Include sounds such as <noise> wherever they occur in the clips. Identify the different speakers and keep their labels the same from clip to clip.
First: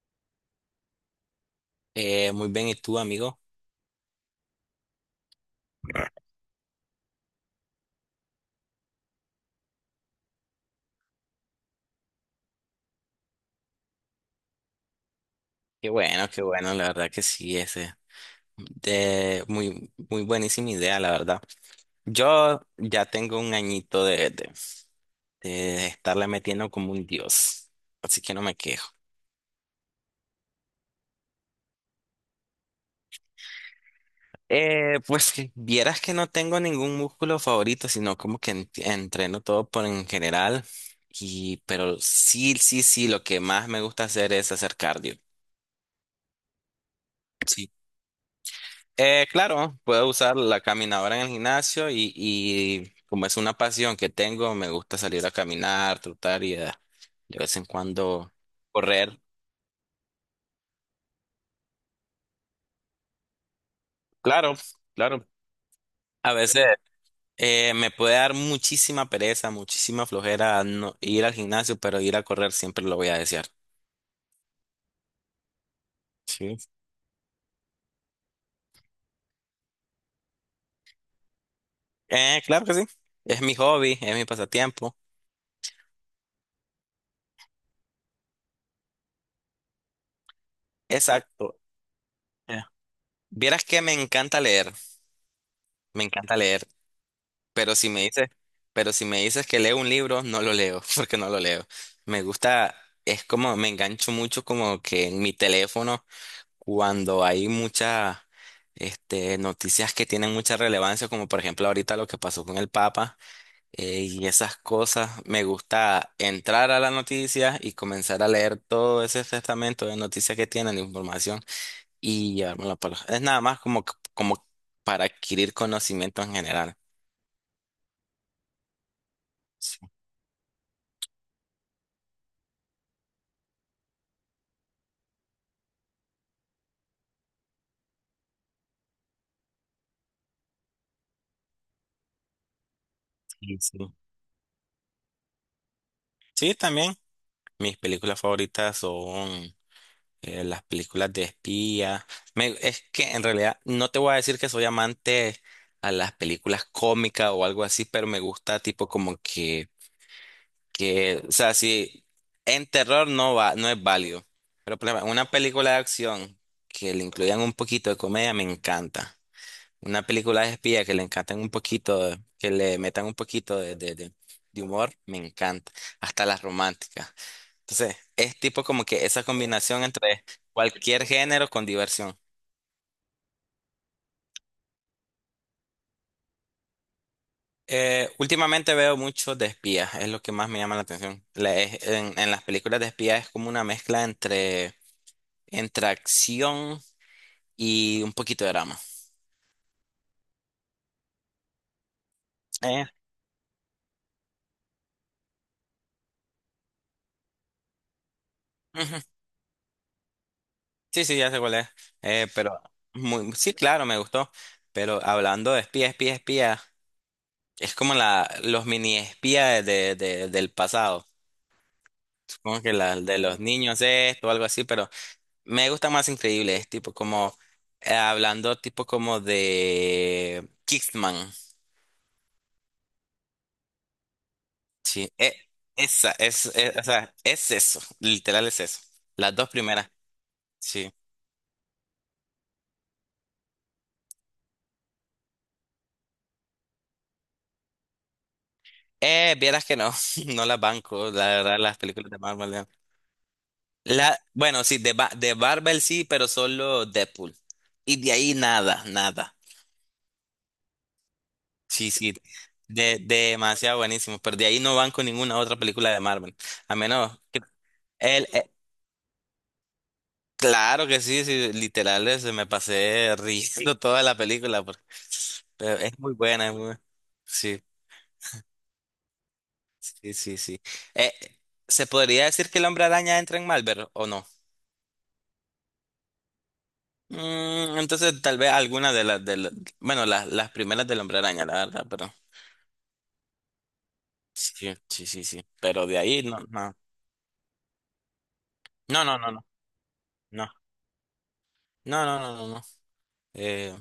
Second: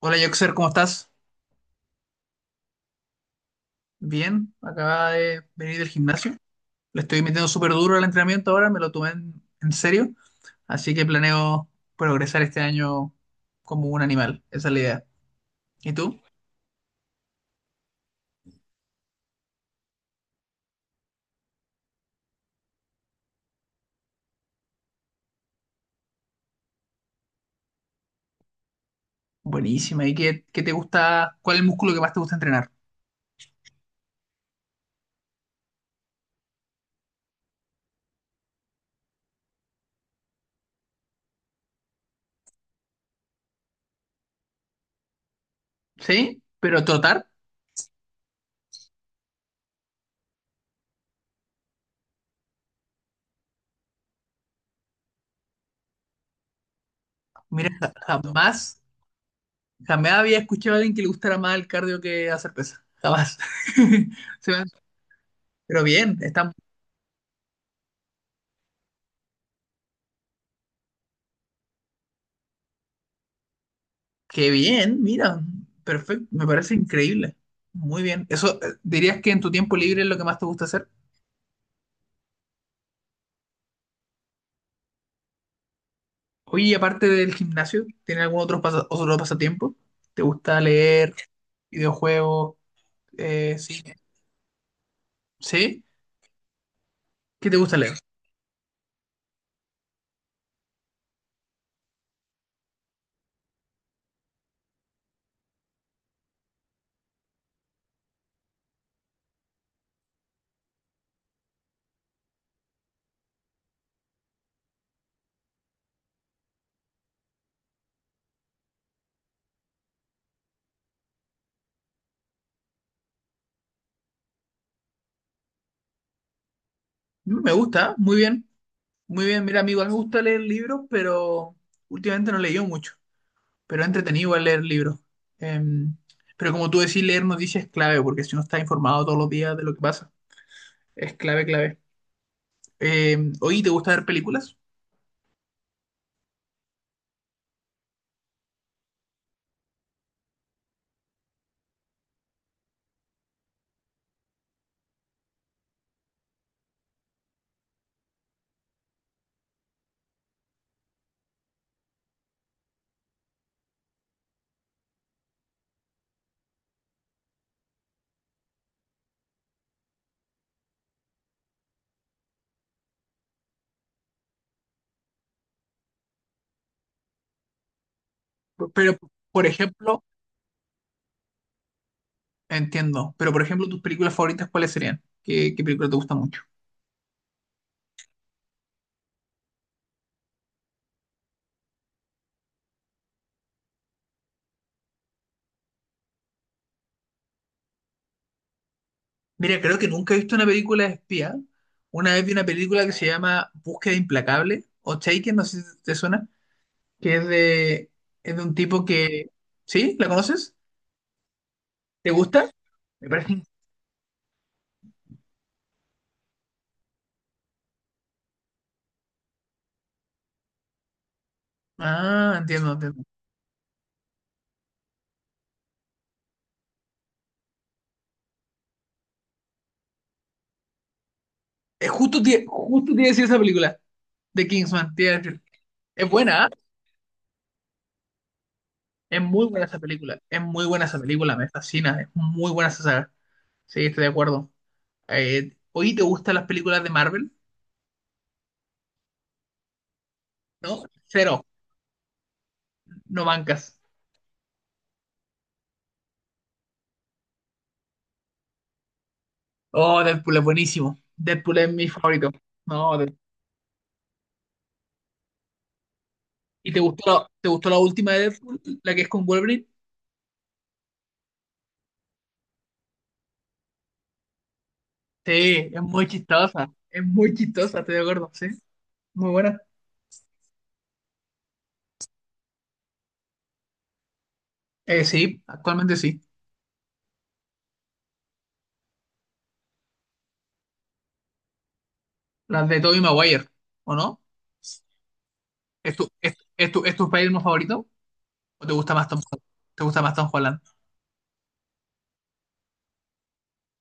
Speaker 1: Hola Joxer, ¿cómo estás?
Speaker 2: Muy bien, ¿y tú, amigo?
Speaker 1: Bien, acaba de venir del gimnasio. Le estoy metiendo súper duro al entrenamiento ahora, me lo tomé en serio, así que planeo progresar este año como un animal, esa es la idea. ¿Y tú?
Speaker 2: Qué bueno, la verdad que sí, ese. De, muy, muy buenísima idea, la verdad. Yo ya tengo un añito de estarle metiendo como un dios, así que no me quejo.
Speaker 1: Buenísima, ¿y qué te gusta? ¿Cuál es el músculo que más te gusta entrenar?
Speaker 2: Pues que vieras que no tengo ningún músculo favorito, sino como que entreno todo por en general. Y pero sí, sí, sí, lo que más me gusta hacer es hacer cardio.
Speaker 1: ¿Sí? ¿Pero trotar?
Speaker 2: Sí. Claro, puedo usar la caminadora en el gimnasio, y como es una pasión que tengo, me gusta salir a caminar, trotar y, de vez en
Speaker 1: Mira,
Speaker 2: cuando,
Speaker 1: jamás,
Speaker 2: correr.
Speaker 1: jamás había escuchado a alguien que le gustara más el cardio que hacer pesas, jamás. <laughs> Se
Speaker 2: Claro,
Speaker 1: me-
Speaker 2: claro.
Speaker 1: Pero bien,
Speaker 2: A
Speaker 1: estamos.
Speaker 2: veces, me puede dar muchísima pereza, muchísima flojera no ir al gimnasio, pero ir a correr siempre lo voy a desear.
Speaker 1: Qué bien, mira, perfecto, me
Speaker 2: Sí.
Speaker 1: parece increíble. Muy bien. Eso, ¿dirías que en tu tiempo libre es lo que más te gusta hacer?
Speaker 2: Claro que sí, es mi hobby, es mi pasatiempo.
Speaker 1: Oye, y aparte del gimnasio, ¿tienes algún otro pasatiempo? ¿Te gusta leer,
Speaker 2: Exacto.
Speaker 1: videojuegos,
Speaker 2: Eh, Vieras que me
Speaker 1: cine?
Speaker 2: encanta leer,
Speaker 1: ¿Sí?
Speaker 2: me encanta leer.
Speaker 1: ¿Qué te
Speaker 2: Pero
Speaker 1: gusta
Speaker 2: si
Speaker 1: leer?
Speaker 2: me dices, pero si me dices que leo un libro, no lo leo, <laughs> porque no lo leo. Me gusta, es como, me engancho mucho como que en mi teléfono, cuando hay muchas, noticias que tienen mucha relevancia, como por ejemplo ahorita lo que pasó con el Papa, y esas cosas. Me gusta entrar a la noticia y comenzar a leer todo ese testamento de noticias que tienen, de información, y llevármelo para. Es nada más como para adquirir conocimiento en general.
Speaker 1: Me gusta, muy bien, muy bien. Mira, a mí
Speaker 2: Sí,
Speaker 1: igual me gusta leer libros, pero últimamente no he leído mucho, pero he entretenido igual leer libros. Em, pero como tú decís, leer noticias es clave, porque si uno está informado todos los días de lo que pasa, es clave, clave. Oye, ¿te gusta
Speaker 2: sí.
Speaker 1: ver películas?
Speaker 2: Sí, también. Mis películas favoritas son, las películas de espía. Es que en realidad no te voy a decir que soy amante a las películas cómicas o algo así, pero me gusta tipo como que, o sea, si en terror no va, no es válido. Pero por ejemplo, una película de acción que le incluyan un poquito de comedia me encanta. Una película de espía que le encantan un poquito, que le metan un poquito de humor, me encanta. Hasta las románticas. Entonces es tipo como
Speaker 1: Pero,
Speaker 2: que esa
Speaker 1: por
Speaker 2: combinación
Speaker 1: ejemplo,
Speaker 2: entre cualquier género con diversión.
Speaker 1: Entiendo, pero por ejemplo, tus películas favoritas, ¿cuáles serían? ¿Qué película te gusta mucho?
Speaker 2: Últimamente veo mucho de espías, es lo que más me llama la atención. En las películas de espías es como una mezcla entre acción y un poquito de drama.
Speaker 1: Mira, creo que nunca he visto una película de espía. Una vez vi una
Speaker 2: Eh,
Speaker 1: película que se llama Búsqueda Implacable o Taken, no sé si te suena, que es de un tipo
Speaker 2: Ujú.
Speaker 1: que. ¿Sí? ¿La conoces?
Speaker 2: Sí, sí, ya sé cuál es.
Speaker 1: ¿Te
Speaker 2: Eh,
Speaker 1: gusta?
Speaker 2: pero
Speaker 1: Me parece.
Speaker 2: sí, claro, me gustó. Pero hablando de espía, espía, espía, es como los mini espías del pasado.
Speaker 1: Ah,
Speaker 2: Supongo
Speaker 1: entiendo,
Speaker 2: que la
Speaker 1: entiendo.
Speaker 2: de los niños esto o algo así, pero me gusta más increíbles, tipo como, hablando tipo como de Kickman.
Speaker 1: Es justo, justo te iba a decir esa película de Kingsman, te
Speaker 2: Sí,
Speaker 1: iba a decir. Es
Speaker 2: esa
Speaker 1: buena,
Speaker 2: es,
Speaker 1: ¿ah?
Speaker 2: o sea, es eso, literal es eso.
Speaker 1: Es
Speaker 2: Las
Speaker 1: muy
Speaker 2: dos
Speaker 1: buena esa
Speaker 2: primeras,
Speaker 1: película, es muy buena
Speaker 2: sí.
Speaker 1: esa película, me fascina, es muy buena esa saga. Sí, estoy de acuerdo. ¿Hoy te gustan las películas de Marvel?
Speaker 2: Vieras que no, <laughs> no las
Speaker 1: ¿No?
Speaker 2: banco, la
Speaker 1: Cero,
Speaker 2: verdad, las películas de Marvel. No.
Speaker 1: no bancas.
Speaker 2: La, bueno, sí, de Marvel sí, pero solo Deadpool. Y de ahí nada, nada.
Speaker 1: Oh, Deadpool es buenísimo. Deadpool es mi
Speaker 2: Sí, sí,
Speaker 1: favorito. No, Deadpool.
Speaker 2: demasiado buenísimo, pero de ahí no banco ninguna otra película de Marvel.
Speaker 1: ¿Y
Speaker 2: A
Speaker 1: te
Speaker 2: menos
Speaker 1: gustó,
Speaker 2: que.
Speaker 1: te gustó la última de
Speaker 2: El, e,
Speaker 1: Deadpool, la que es con Wolverine?
Speaker 2: Claro que sí, sí, literal, se me pasé riendo. Sí. Toda la película,
Speaker 1: Sí,
Speaker 2: pero es muy buena, es muy buena.
Speaker 1: es muy
Speaker 2: Sí,
Speaker 1: chistosa, estoy de acuerdo, sí, muy buena.
Speaker 2: sí, sí, sí. Eh, ¿Se podría decir que el hombre araña entra en Marvel o no?
Speaker 1: Sí, actualmente sí.
Speaker 2: Entonces tal vez alguna de las, de la- bueno, las primeras del hombre araña, la verdad, pero
Speaker 1: Las de Tobey Maguire, ¿o no?
Speaker 2: sí, sí, sí, sí. Pero
Speaker 1: ¿Es
Speaker 2: de
Speaker 1: tu,
Speaker 2: ahí
Speaker 1: es,
Speaker 2: no,
Speaker 1: es
Speaker 2: no,
Speaker 1: tu, es tu Spider-Man favorito? ¿O te gusta
Speaker 2: no,
Speaker 1: más
Speaker 2: no, no,
Speaker 1: Tom
Speaker 2: no,
Speaker 1: Holland?
Speaker 2: no, no, no, no, no, no. Eh,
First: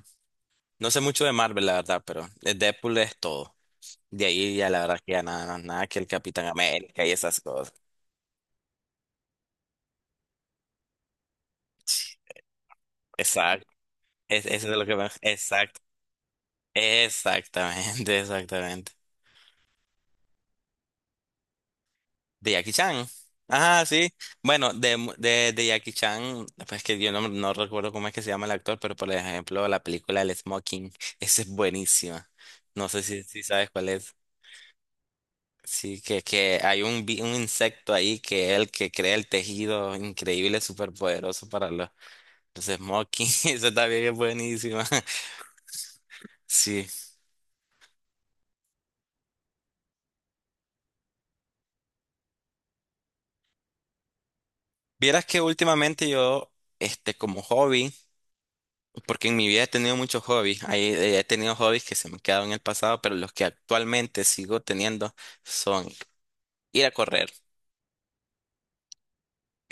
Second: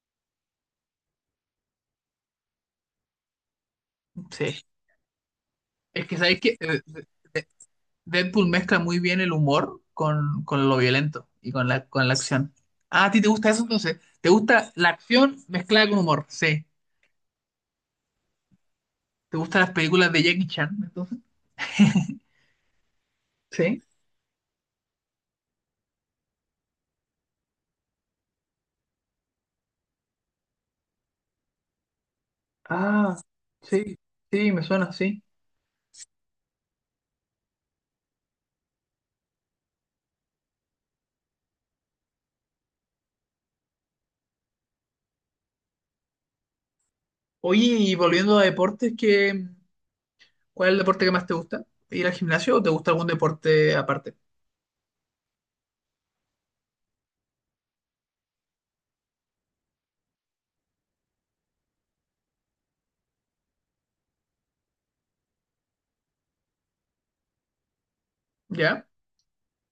Speaker 2: no sé mucho de Marvel, la verdad, pero de Deadpool es todo. De ahí
Speaker 1: Sí,
Speaker 2: ya la verdad que ya nada, nada, que
Speaker 1: es
Speaker 2: el
Speaker 1: que sabéis
Speaker 2: Capitán
Speaker 1: que
Speaker 2: América y esas cosas.
Speaker 1: Deadpool mezcla muy bien el humor con lo violento y con la acción. Ah, ¿a ti te gusta eso
Speaker 2: Exacto.
Speaker 1: entonces? ¿Te gusta
Speaker 2: Eso es lo
Speaker 1: la
Speaker 2: que pasa.
Speaker 1: acción
Speaker 2: Exacto.
Speaker 1: mezclada con humor? Sí.
Speaker 2: Exactamente, <laughs> exactamente.
Speaker 1: ¿Te gustan las películas de Jackie Chan entonces?
Speaker 2: De Jackie Chan.
Speaker 1: Sí.
Speaker 2: Ajá, sí. Bueno, de Jackie Chan, pues que yo no recuerdo cómo es que se llama el actor, pero por ejemplo, la película El Smoking, esa es buenísima. No sé
Speaker 1: Ah,
Speaker 2: si sabes cuál
Speaker 1: sí,
Speaker 2: es.
Speaker 1: sí, me suena, sí.
Speaker 2: Sí, que hay un insecto ahí que es el que crea el tejido increíble, súper poderoso para los Smoking. <laughs> Eso también es buenísima. <laughs> Sí.
Speaker 1: Oye, y volviendo a deportes, cuál es el deporte que más te gusta? ¿Ir al gimnasio o te gusta algún deporte aparte?
Speaker 2: Vieras que últimamente yo, como hobby. Porque en mi vida he tenido muchos hobbies. He tenido hobbies que se me quedaron en el pasado, pero los que actualmente sigo teniendo son ir a correr.
Speaker 1: ¿Ya?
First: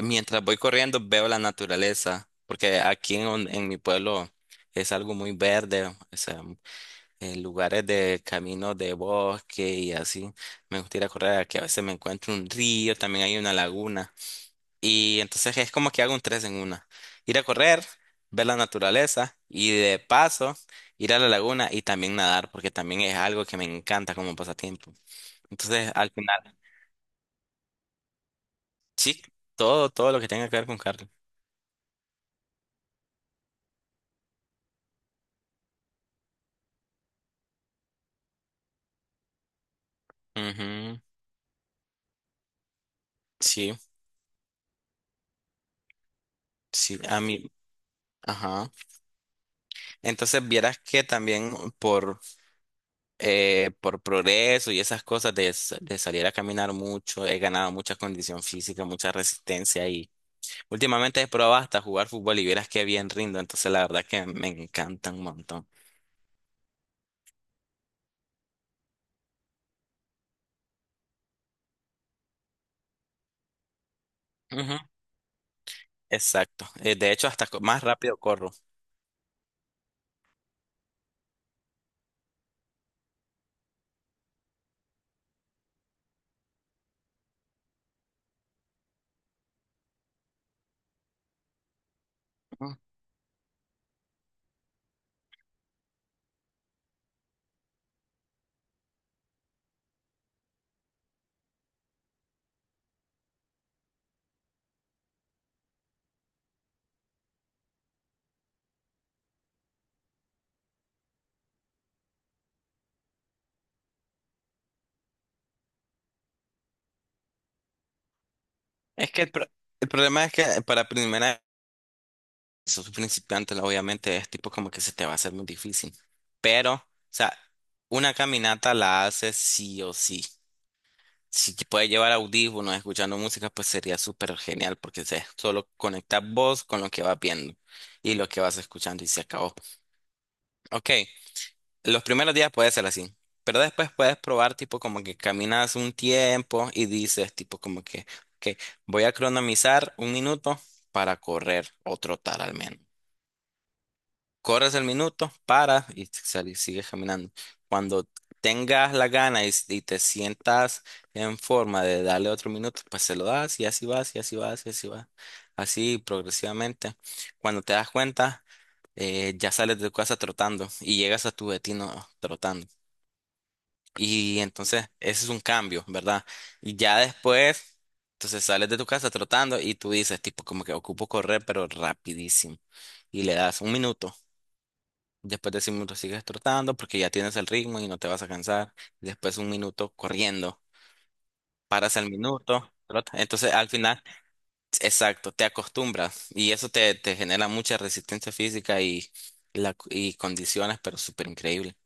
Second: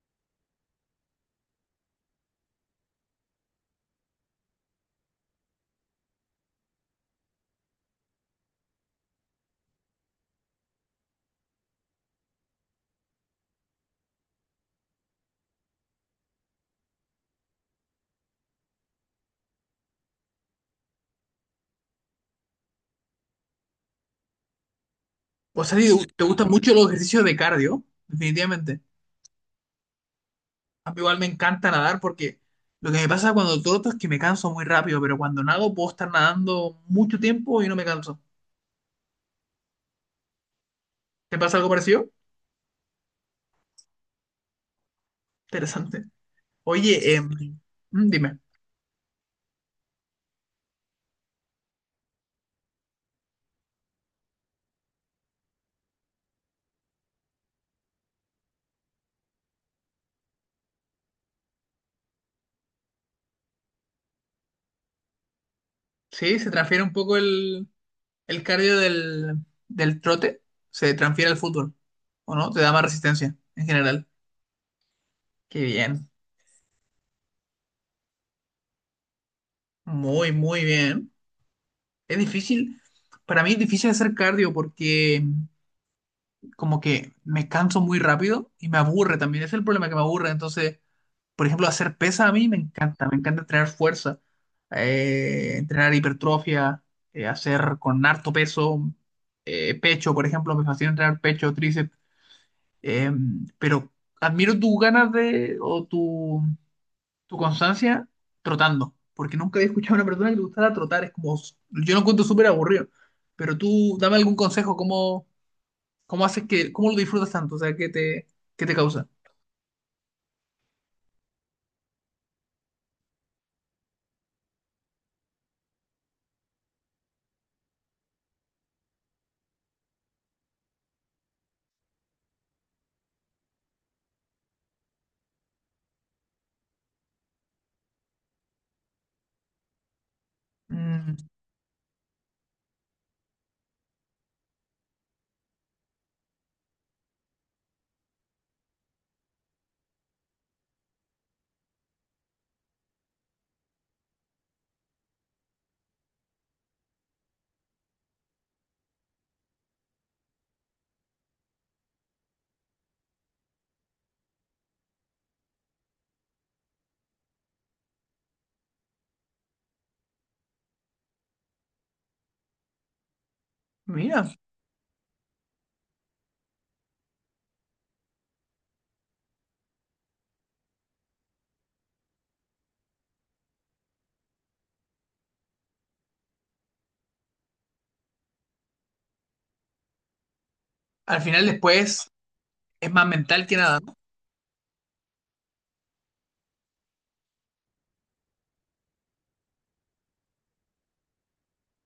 Speaker 2: Mientras voy corriendo veo la naturaleza, porque aquí en mi pueblo es algo muy verde, o sea, lugares de caminos de bosque y así. Me gusta ir a correr, aquí a veces me encuentro un río, también hay una laguna. Y entonces es como que hago un tres en una. Ir a correr, ver la naturaleza y de paso ir a la laguna y también nadar, porque también es algo que me encanta como pasatiempo.
Speaker 1: O sea,
Speaker 2: Entonces
Speaker 1: si
Speaker 2: al
Speaker 1: te gustan
Speaker 2: final,
Speaker 1: mucho los ejercicios de cardio, definitivamente.
Speaker 2: sí, todo lo que tenga que ver con
Speaker 1: A mí
Speaker 2: cardio.
Speaker 1: igual me encanta nadar porque lo que me pasa cuando troto es que me canso muy rápido, pero cuando nado puedo estar nadando mucho tiempo y no me canso.
Speaker 2: Ujú.
Speaker 1: ¿Te pasa algo parecido?
Speaker 2: Sí,
Speaker 1: Interesante.
Speaker 2: sí,
Speaker 1: Oye,
Speaker 2: a mí.
Speaker 1: dime,
Speaker 2: Ajá. Entonces vieras que también por, por progreso y esas cosas de salir a caminar mucho, he ganado mucha condición física, mucha resistencia y, últimamente, he probado hasta jugar fútbol y vieras qué bien rindo, entonces la verdad que me encanta un montón.
Speaker 1: ¿sí? ¿Se transfiere un poco el cardio del trote? ¿Se transfiere al fútbol? ¿O no? ¿Te da más resistencia en general?
Speaker 2: Ujú.
Speaker 1: Qué bien.
Speaker 2: Exacto. De hecho, hasta más rápido corro.
Speaker 1: Muy, muy bien. Es difícil. Para mí es difícil hacer cardio porque como que me canso muy rápido y me aburre también. Ese es el problema que me aburre. Entonces. Por ejemplo, hacer pesas a mí
Speaker 2: Ujú.
Speaker 1: me encanta entrenar fuerza, entrenar hipertrofia, hacer con harto peso, pecho, por ejemplo, me fascina entrenar pecho, tríceps, eh, pero admiro tus ganas de, o tu, constancia trotando, porque nunca había escuchado a una persona que le gustara trotar, es como, yo lo encuentro súper aburrido, pero tú dame algún consejo, cómo lo disfrutas tanto? O sea, ¿qué te causa?
Speaker 2: Es que el problema es que para primera vez, sos principiante, obviamente es tipo como que se te va a hacer muy difícil. Pero, o sea, una caminata la haces sí o sí. Si te puedes llevar audífonos escuchando música, pues sería súper genial, porque es solo conectar vos con lo que vas viendo y lo que vas escuchando, y se acabó. Ok.
Speaker 1: Mm,
Speaker 2: Los primeros días puede ser así, pero después puedes probar tipo como que caminas un tiempo y dices tipo como que, ok, voy a cronomizar un minuto para correr o trotar al menos. Corres el minuto, para y sigues caminando. Cuando tengas la gana y te sientas en forma de darle otro minuto, pues se lo das y así vas y así vas y así vas. Así progresivamente. Cuando te das cuenta, ya sales de tu casa trotando y llegas a tu destino trotando.
Speaker 1: Mira,
Speaker 2: Y entonces ese es un cambio, ¿verdad? Y ya después, entonces sales de tu casa trotando y tú dices tipo como que ocupo correr, pero rapidísimo. Y le das un minuto. Después de ese minuto sigues trotando porque ya tienes el ritmo y no te vas a cansar. Después, un minuto corriendo.
Speaker 1: al final
Speaker 2: Paras
Speaker 1: después
Speaker 2: el minuto,
Speaker 1: es más
Speaker 2: trotas.
Speaker 1: mental
Speaker 2: Entonces
Speaker 1: que
Speaker 2: al
Speaker 1: nada, ¿no?
Speaker 2: final, exacto, te acostumbras. Y eso te genera mucha resistencia física y condiciones, pero súper increíble.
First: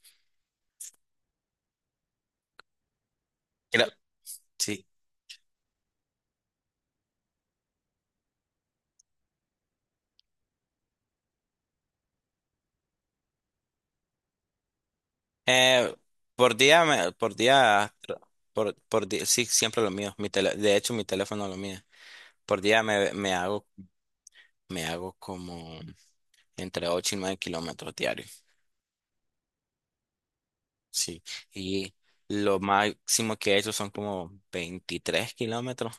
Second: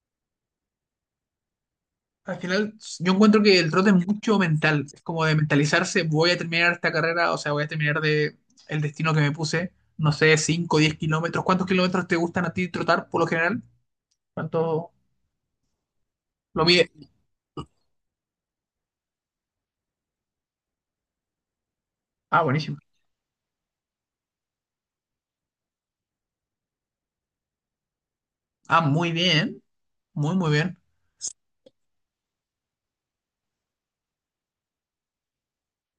Speaker 1: Al final, yo encuentro que el
Speaker 2: Creo-
Speaker 1: trote es mucho mental,
Speaker 2: Sí.
Speaker 1: es como de mentalizarse, voy a terminar esta carrera, o sea, voy a terminar de el destino que me puse, no sé, 5, 10 kilómetros. ¿Cuántos kilómetros te gustan a ti trotar por lo general? ¿Cuánto
Speaker 2: Eh, por
Speaker 1: lo
Speaker 2: día,
Speaker 1: mide?
Speaker 2: por día, por día, sí, siempre lo mío. De hecho, mi teléfono lo mío.
Speaker 1: Ah,
Speaker 2: Por
Speaker 1: buenísimo.
Speaker 2: día me hago como entre 8 y 9 kilómetros diarios.
Speaker 1: Ah, muy bien, muy, muy bien.
Speaker 2: Sí. Y lo máximo que he hecho son como 23 kilómetros.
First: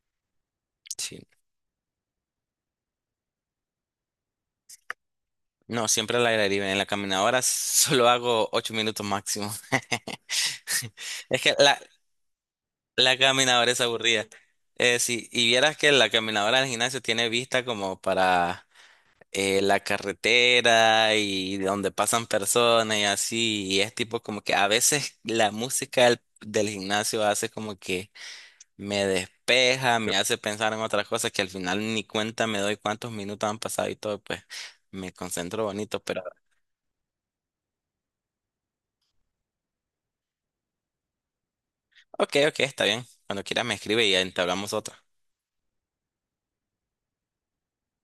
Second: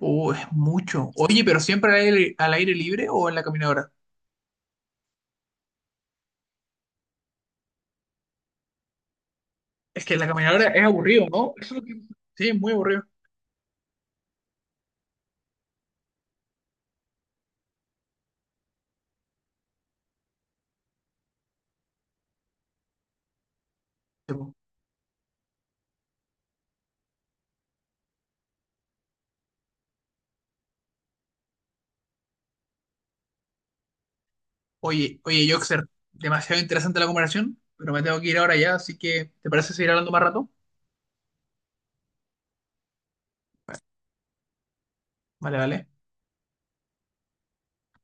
Speaker 1: Es mucho.
Speaker 2: Sí.
Speaker 1: Oye, pero ¿siempre al aire libre o en la caminadora?
Speaker 2: No, siempre al aire libre. En la caminadora, <laughs> solo hago 8 minutos máximo.
Speaker 1: Es que en la
Speaker 2: <laughs>
Speaker 1: caminadora es aburrido,
Speaker 2: Es
Speaker 1: ¿no?
Speaker 2: que
Speaker 1: Eso
Speaker 2: la,
Speaker 1: es lo que. Sí, es muy aburrido.
Speaker 2: la caminadora es aburrida. Sí, y vieras que la caminadora del gimnasio tiene vista como para, la carretera, y donde pasan personas y así. Y es tipo como que a veces la música del gimnasio hace como que me despeja, me hace pensar en otras cosas, que al final ni cuenta me doy cuántos minutos han pasado y todo, pues me
Speaker 1: Oye, oye,
Speaker 2: concentro
Speaker 1: Joxer,
Speaker 2: bonito. Pero
Speaker 1: demasiado interesante la conversación, pero me tengo que ir ahora ya, así que ¿te parece seguir hablando más rato?
Speaker 2: ok, ok, está bien. Cuando quieras me escribe y entablamos otra.
Speaker 1: Vale, vale.